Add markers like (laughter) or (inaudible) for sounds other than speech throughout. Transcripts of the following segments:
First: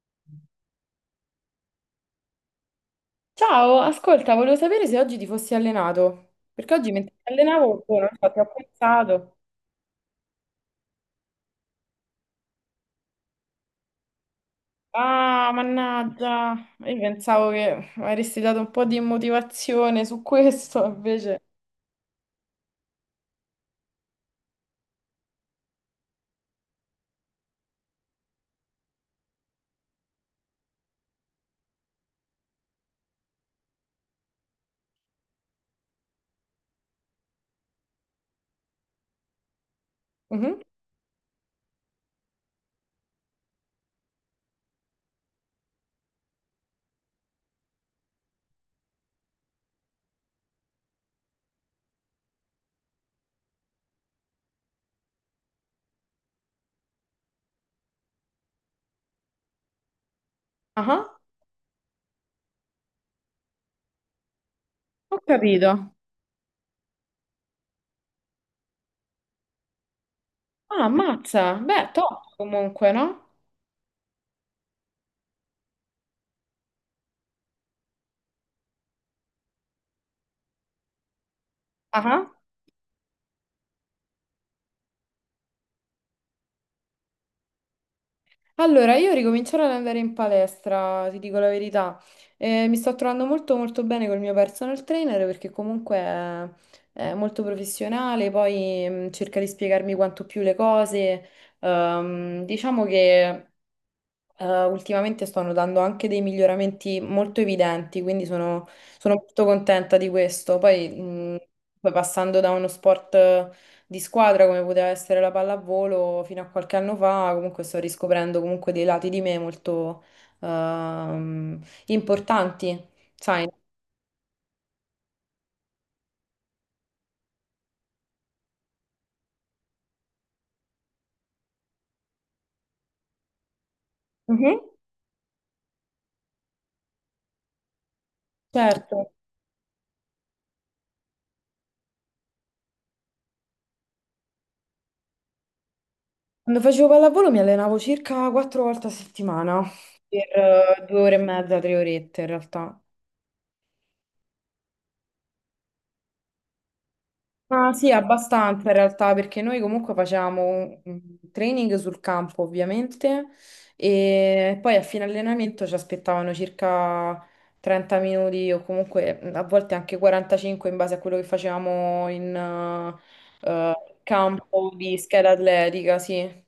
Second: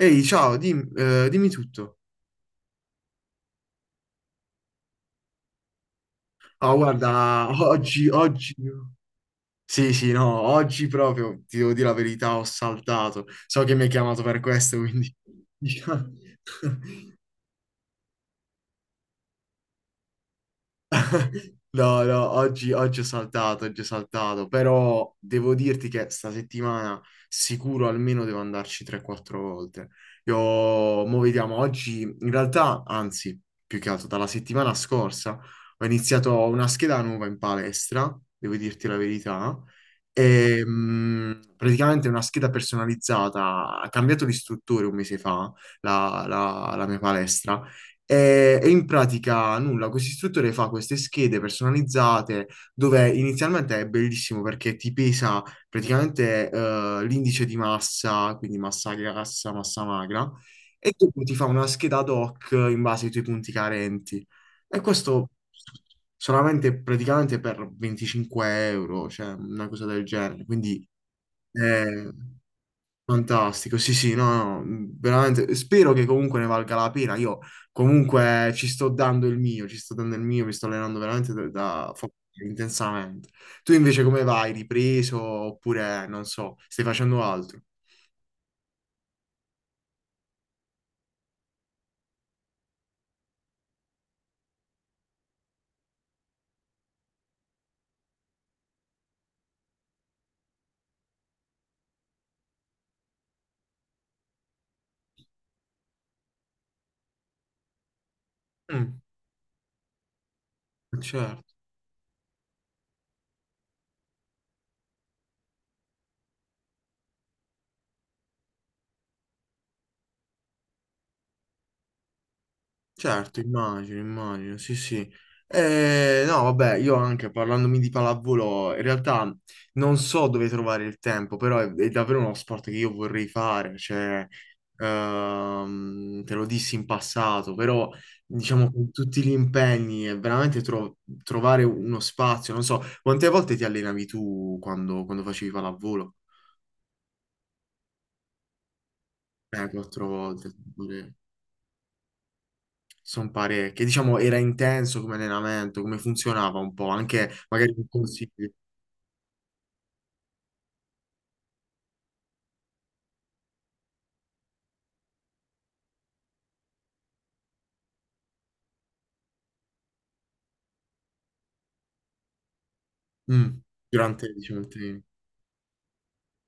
Ehi, ciao, dimmi tutto. Ciao, ascolta, volevo sapere se oggi ti fossi allenato, perché Oh, oggi mentre ti guarda, (laughs) allenavo, boh, oggi, non so, ti ho oggi... pensato. Sì, sì, no, oggi proprio, ti devo dire la verità, ho saltato. So che mi hai chiamato per questo, quindi... Ah, (laughs) diciamo- mannaggia, io (laughs) pensavo che avresti dato un po' di motivazione su questo, invece. No, no, oggi ho saltato, oggi ho saltato, però devo dirti che sta settimana sicuro almeno devo andarci 3-4 volte. Io, mo vediamo, oggi in realtà, anzi, più che altro dalla settimana scorsa ho iniziato una scheda nuova in palestra, devo dirti la verità, Mhm. e praticamente una scheda personalizzata, ha cambiato di istruttore un mese fa la mia palestra e in pratica nulla, questo istruttore fa queste schede personalizzate dove inizialmente è bellissimo perché ti pesa praticamente l'indice di massa, quindi massa grassa, massa magra, e Ah, dopo ti fa una scheda ad hoc in base ai tuoi punti carenti. E ho questo capito. solamente praticamente per 25 euro, cioè una cosa del genere. Ah, Quindi, ammazza, beh, eh, top comunque, no? fantastico, sì, sì, no, no, veramente spero che comunque ne valga la pena. Io comunque ci sto dando il mio, ci sto dando il mio, mi sto allenando veramente Ah. intensamente. Tu invece come vai? Ripreso oppure non so, stai facendo altro? Allora, io ricomincerò ad andare in palestra, ti dico la verità. Mi sto trovando molto molto bene col mio personal trainer perché comunque è molto professionale, poi cerca di spiegarmi quanto più le cose. Diciamo che ultimamente sto notando anche dei miglioramenti molto evidenti, quindi sono, Mm, sono molto contenta di questo. Poi, mh, certo. poi passando da uno sport di squadra come poteva essere la pallavolo fino a qualche anno fa, comunque sto riscoprendo comunque dei lati di me molto ehm, importanti, Certo, sai? immagino, immagino, sì, sì. No, vabbè, io anche parlandomi di pallavolo, in realtà non so dove trovare il tempo, però è davvero uno sport che io vorrei fare, cioè, Mhm. Te lo dissi in passato, però diciamo con Certo, tutti gli impegni è veramente trovare uno spazio, non so, quante volte ti allenavi tu quando facevi pallavolo? quando facevo pallavolo mi allenavo circa 4 volte a settimana, Quattro per volte. 2 ore e mezza, 3 orette in realtà. Sono parecchie. Diciamo, era intenso come allenamento, come funzionava un po', anche Ah, magari con sì, consigli. abbastanza in realtà, perché noi comunque facevamo un training sul campo, ovviamente, e poi a fine allenamento ci aspettavano circa 30 minuti o comunque a volte anche 45 in base a quello che facevamo in Mm. Durante, diciamo, il campo di training. scheda atletica, sì.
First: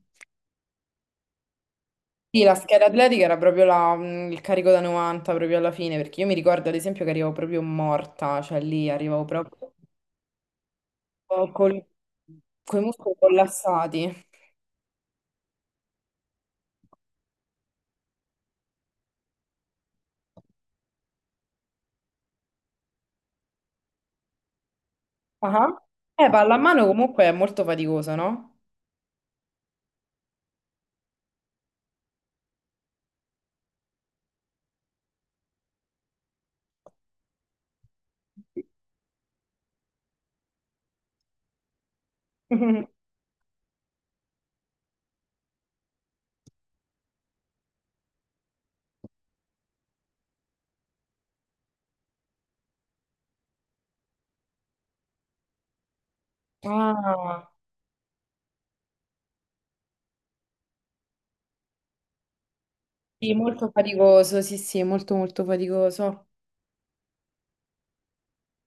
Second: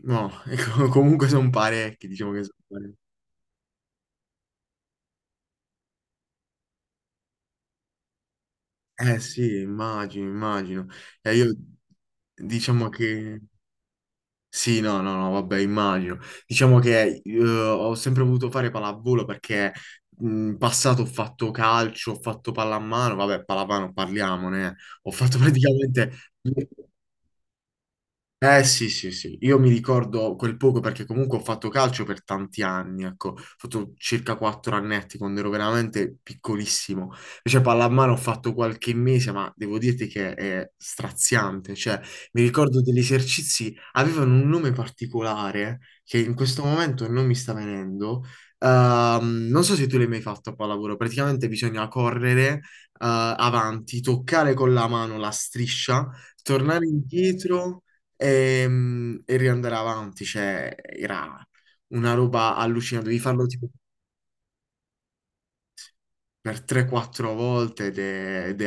No, (laughs) ecco, comunque sono parecchi, diciamo Sì, che sono la scheda parecchi. atletica era proprio il carico da 90 proprio alla fine, perché io mi ricordo ad esempio che arrivavo proprio morta, cioè lì Eh arrivavo sì, proprio immagino, immagino. E io con, con i diciamo muscoli che... collassati. Sì, no, no, no, vabbè, immagino. Diciamo che ho sempre voluto fare pallavolo perché in passato ho fatto calcio, ho fatto pallamano, vabbè, pallamano parliamone. Eh. Ho fatto (laughs) Ah. praticamente... Pallamano comunque è molto faticoso, no? Eh sì, sì, sì, io mi ricordo quel poco perché comunque ho fatto calcio per tanti anni, ecco, ho fatto circa quattro annetti quando ero veramente piccolissimo, invece pallamano ho fatto qualche mese, ma devo dirti che è straziante, cioè mi ricordo degli (laughs) esercizi, avevano un nome particolare che in questo momento non mi sta venendo. Non so se tu l'hai mai fatto a pallavolo, praticamente bisogna correre avanti, toccare con la mano la striscia, tornare Ah, indietro. E, riandare avanti, cioè era una roba allucinante, devi sì, farlo tipo molto faticoso, sì, sì, molto molto faticoso. per 3-4 volte ed è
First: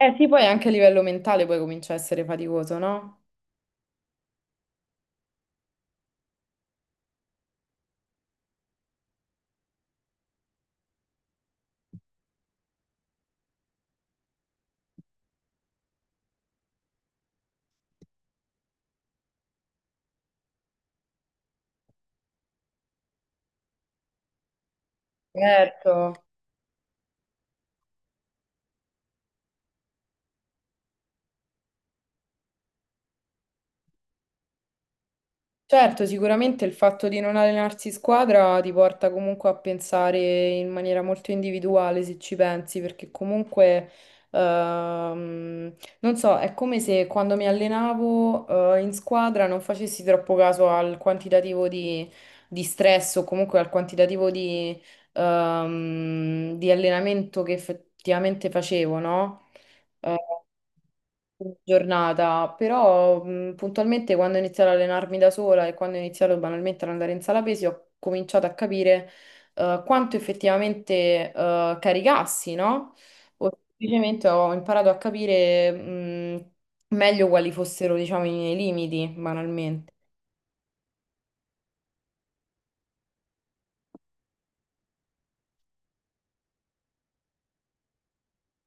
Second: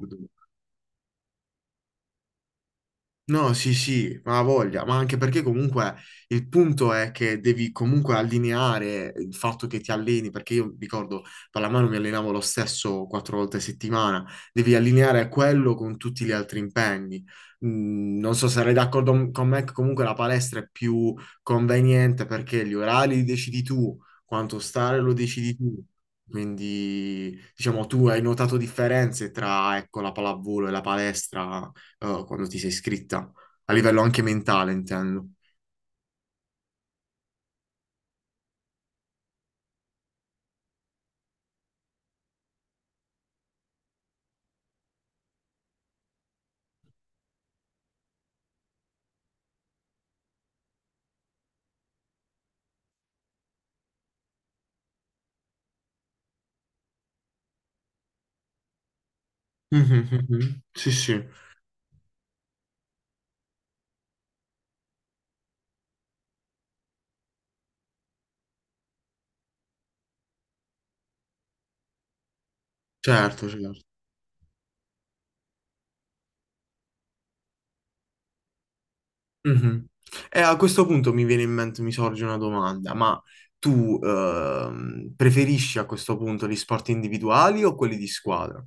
Eh sì, poi anche a livello mentale poi comincia a essere faticoso, no? No, sì, sì, ma ha voglia, ma anche perché comunque il punto è che devi comunque allineare il fatto che ti alleni, perché io ricordo pallamano mi allenavo lo stesso quattro volte a settimana, devi allineare quello con tutti gli altri impegni. Mm, non so se sarai d'accordo con me che comunque la palestra è più conveniente perché gli orari li decidi tu, quanto stare lo decidi tu. Certo. Quindi, diciamo, tu hai notato differenze tra, ecco, la pallavolo e la palestra? Quando ti sei iscritta, a livello anche mentale, intendo. Certo, sicuramente il fatto di non allenarsi in squadra ti porta comunque a pensare in maniera molto individuale, se ci pensi, perché comunque, ehm, non so, è come se quando mi allenavo, in squadra non facessi troppo caso al quantitativo di stress o comunque al quantitativo di allenamento che effettivamente facevo, no? Mhm, eh, mhm. Sì, sì, Giornata, però puntualmente quando ho iniziato ad allenarmi da sola e quando ho iniziato banalmente ad andare in sala pesi, ho cominciato a capire quanto effettivamente caricassi, no? certo, O certo. semplicemente ho imparato a capire meglio quali fossero, diciamo, i miei limiti, Mhm. banalmente. E a questo punto mi viene in mente, mi sorge una domanda, ma tu preferisci a questo punto gli sport individuali o quelli di squadra?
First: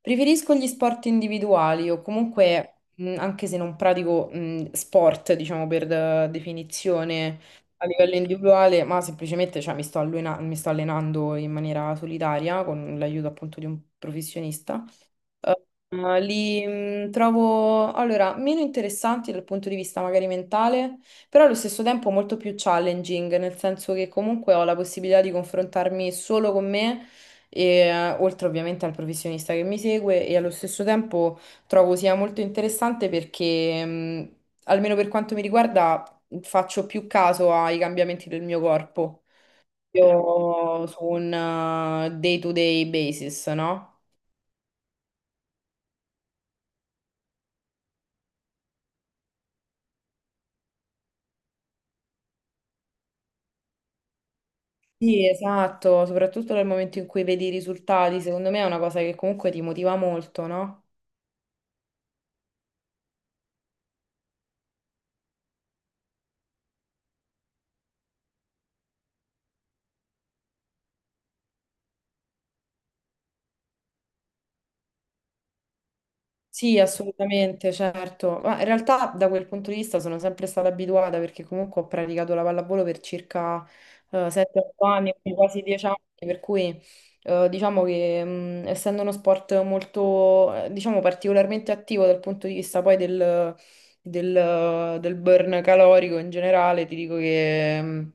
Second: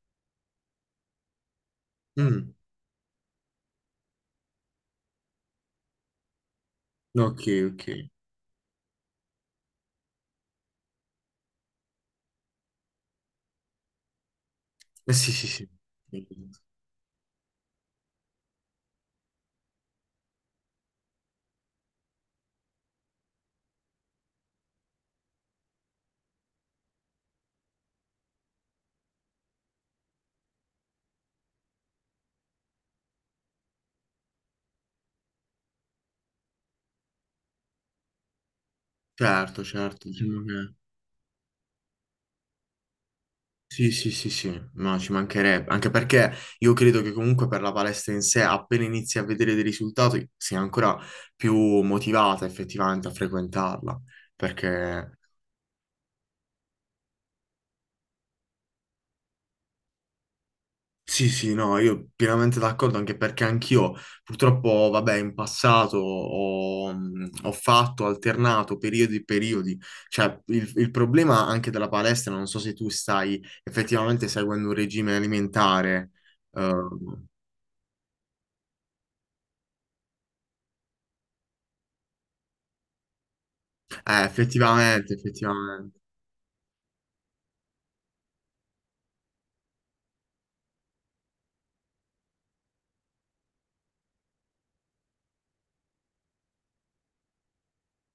Preferisco gli sport individuali o Mm, comunque, anche se non pratico, sport, diciamo per definizione ok, a ok. Livello individuale, ma semplicemente cioè, mi sto allenando in maniera solitaria con l'aiuto appunto di un professionista. Sì, sì, sì. Li trovo allora meno interessanti dal punto di vista magari mentale, però allo stesso tempo molto più challenging, nel senso che comunque ho la possibilità di confrontarmi solo con me, e, oltre ovviamente al professionista che mi segue, e allo stesso tempo trovo sia molto interessante perché, almeno per quanto mi riguarda, faccio più caso ai cambiamenti del mio corpo. Certo, certo. Diciamo che... Io su un day to day basis, no? Sì, sì, sì, sì, no, ci mancherebbe, anche perché io credo che comunque per la palestra in sé, appena inizi a vedere dei risultati, sia ancora più motivata effettivamente a frequentarla, perché Sì, esatto, soprattutto nel momento in cui vedi i risultati, secondo me è una cosa che comunque ti motiva molto, no? sì, sì, no, io pienamente d'accordo, anche perché anch'io purtroppo, vabbè, in passato ho fatto, alternato periodi e periodi, cioè il problema anche della palestra, non so se tu stai effettivamente seguendo un regime alimentare, Sì, ehm, assolutamente, certo. Ma in realtà da quel punto di vista sono sempre stata abituata perché comunque ho praticato la pallavolo per circa eh, 7-8 effettivamente, anni, quindi quasi 10 anni, effettivamente. per cui diciamo che essendo uno sport molto, diciamo, particolarmente attivo dal punto di vista poi del burn calorico in generale, ti dico che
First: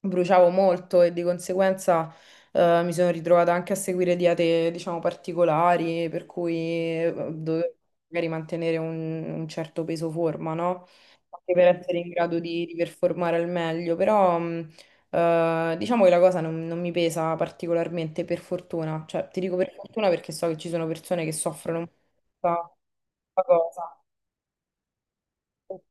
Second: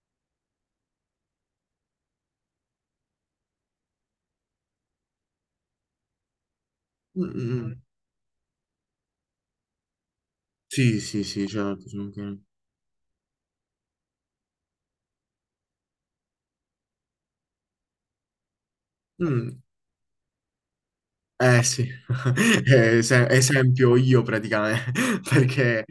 bruciavo molto e di conseguenza. Mi sono ritrovata anche a seguire diete, diciamo, particolari, per cui Mm, mm, mm. dovevo Mm. magari mantenere un certo peso forma, no? Sì, sì, sì, Anche per certo, ci essere in grado mancherebbe. di performare al meglio, però diciamo che la cosa non mi pesa particolarmente, per fortuna. Cioè, ti dico Mm. per fortuna perché so che ci sono persone che Eh soffrono sì, (laughs) molta Eh, se- questa esempio cosa. io praticamente, (laughs) perché Ok,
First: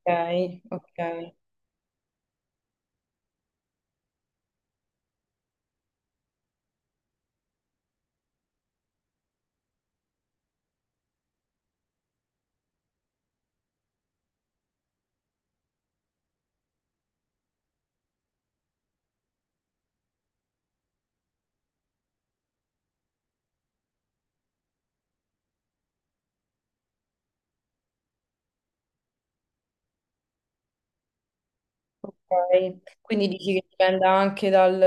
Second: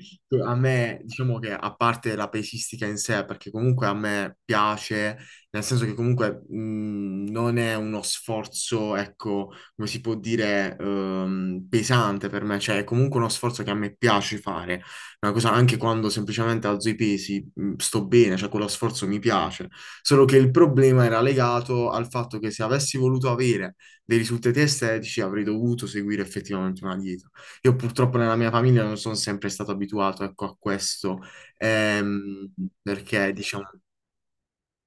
a me, ok. diciamo che a parte la pesistica in sé, perché comunque a me piace, nel senso che comunque non è uno sforzo, ecco, come si può dire, pesante per me, cioè è comunque uno sforzo che a me piace fare, una cosa anche quando semplicemente alzo i pesi, sto bene, cioè quello sforzo mi piace, solo che il problema era legato al fatto che se avessi voluto avere dei risultati estetici, avrei dovuto seguire effettivamente una dieta. Io purtroppo nella mia famiglia non sono sempre stato abituato, ecco, a questo, ehm, Ok, quindi perché dici che diciamo, dipende anche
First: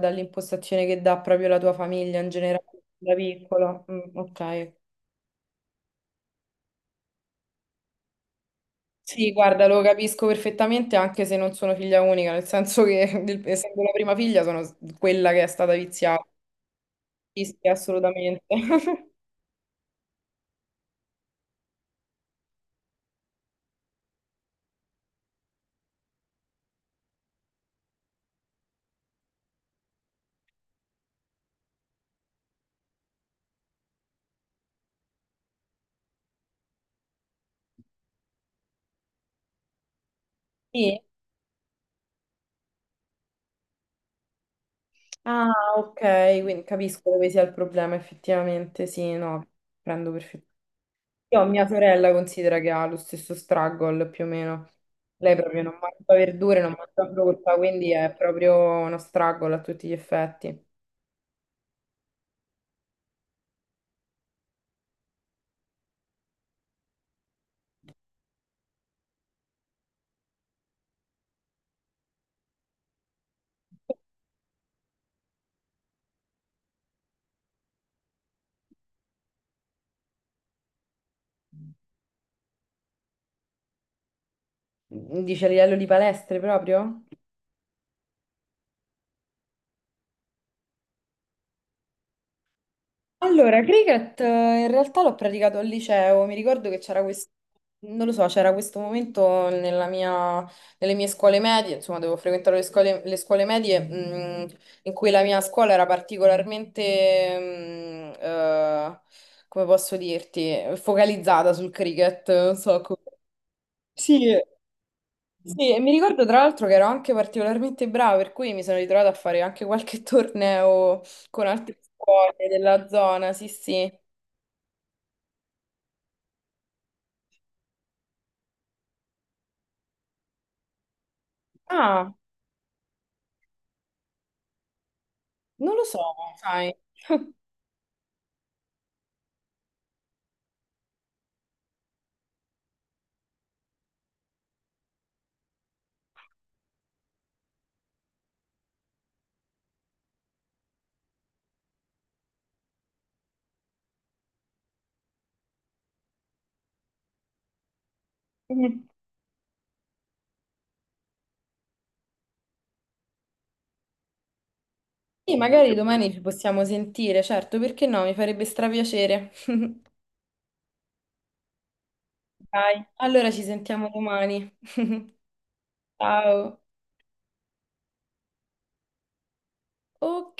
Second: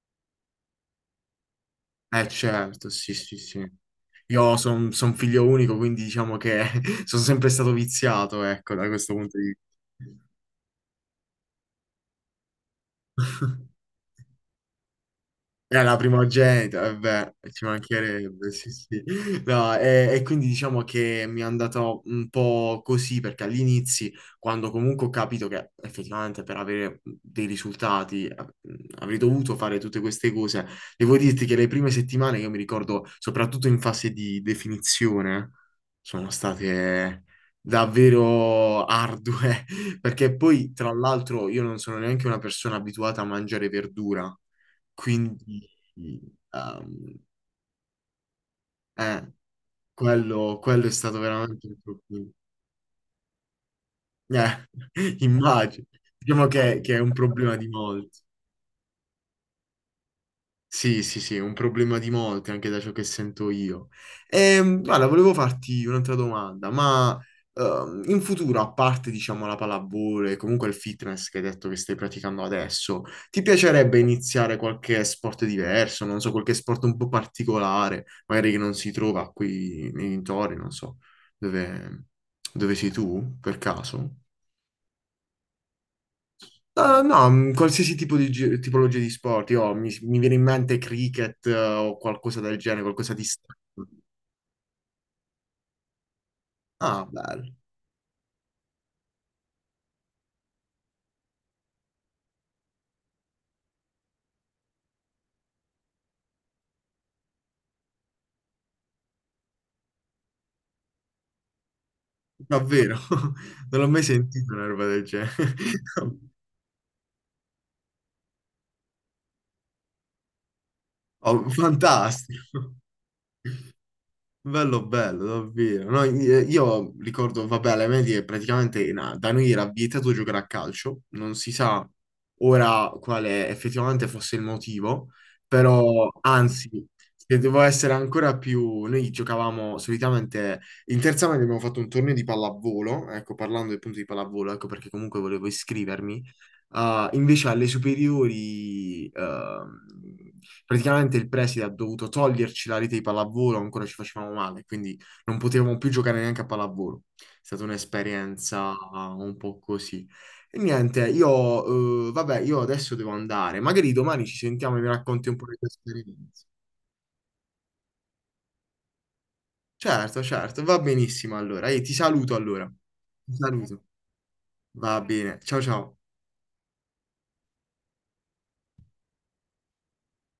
dall'impostazione che dà proprio la tua famiglia eh in generale, certo, sì, da sì, sì. piccola. Mm, Io ok. sono figlio unico, quindi diciamo che (laughs) sono sempre stato viziato, ecco, da questo Sì, punto di guarda, lo capisco perfettamente anche se non sono figlia unica, nel senso che (laughs) vista. (laughs) essendo la prima figlia sono quella che è stata Era la viziata. primogenita, vabbè, Sì, ci sì, assolutamente. mancherebbe, sì, sì. (laughs) No, e quindi diciamo che mi è andato un po' così, perché all'inizio, quando comunque ho capito che effettivamente per avere dei risultati avrei dovuto fare tutte queste cose, devo dirti che le prime settimane, io mi ricordo, soprattutto in fase di definizione, sono state davvero ardue, (laughs) perché poi, tra Sì. l'altro, io non sono neanche una persona abituata a mangiare verdura. Ah, Quindi ok, quindi capisco ehm, dove sia il problema, effettivamente, sì, eh, no, prendo perfettamente. quello è stato Io ho veramente mia un sorella problema. considera che ha lo stesso struggle più o Eh, meno. (laughs) Lei proprio non immagino. mangia Diciamo verdure, non che è mangia un frutta, problema di quindi è molti. proprio uno struggle a tutti gli effetti. Sì, sì, sì, è un problema di molti, anche da ciò che sento io. Guarda, volevo farti un'altra domanda, ma in futuro, a parte, diciamo, la pallavolo e comunque il fitness che hai detto che stai praticando adesso, ti piacerebbe iniziare qualche sport diverso, non so, qualche sport un po' particolare, magari che non si trova qui nei dintorni, non so, dove, dove sei tu, per caso? Dice a livello di palestre proprio? No, qualsiasi tipo di tipologia di sport. Io, mi viene in mente cricket, o qualcosa del genere, qualcosa di strano. Allora, cricket in realtà l'ho praticato al liceo, mi ricordo che c'era Ah, questo, bello, non lo so, c'era questo momento nelle mie scuole medie, insomma, devo frequentare le scuole medie, in cui la mia scuola era particolarmente, come posso dirti, focalizzata sul cricket, non so davvero. come. (laughs) Non l'ho mai Sì, sentito una roba del genere. sì, e mi ricordo (laughs) tra l'altro che ero anche particolarmente brava, per cui mi sono ritrovata a fare anche qualche (laughs) torneo con Oh, altre scuole fantastico. della zona, sì, sì. Bello, bello, davvero. No, io ricordo, vabbè, alle medie praticamente da noi era vietato giocare a calcio, non si sa Ah, ora quale effettivamente fosse il motivo, non lo so, però anzi, sai. (laughs) se devo essere ancora più... Noi giocavamo solitamente, in terza media abbiamo fatto un torneo di pallavolo, ecco, parlando appunto di pallavolo, ecco perché comunque volevo iscrivermi. Ah, invece alle superiori, praticamente il preside ha dovuto toglierci la rete di pallavolo, ancora ci facevamo male, quindi non potevamo più giocare neanche a pallavolo. È stata un'esperienza Mm. ah, un po' così. E niente, io, vabbè, io adesso devo andare. Magari domani ci sentiamo e mi racconti un Sì, po' di magari questa domani ci esperienza. possiamo sentire, certo, perché no? Mi farebbe strapiacere. (laughs) Certo, certo, va benissimo allora. Io ti saluto allora. Dai, allora Ti ci saluto. sentiamo domani. Va (laughs) bene. Ciao ciao. Ciao. Ok.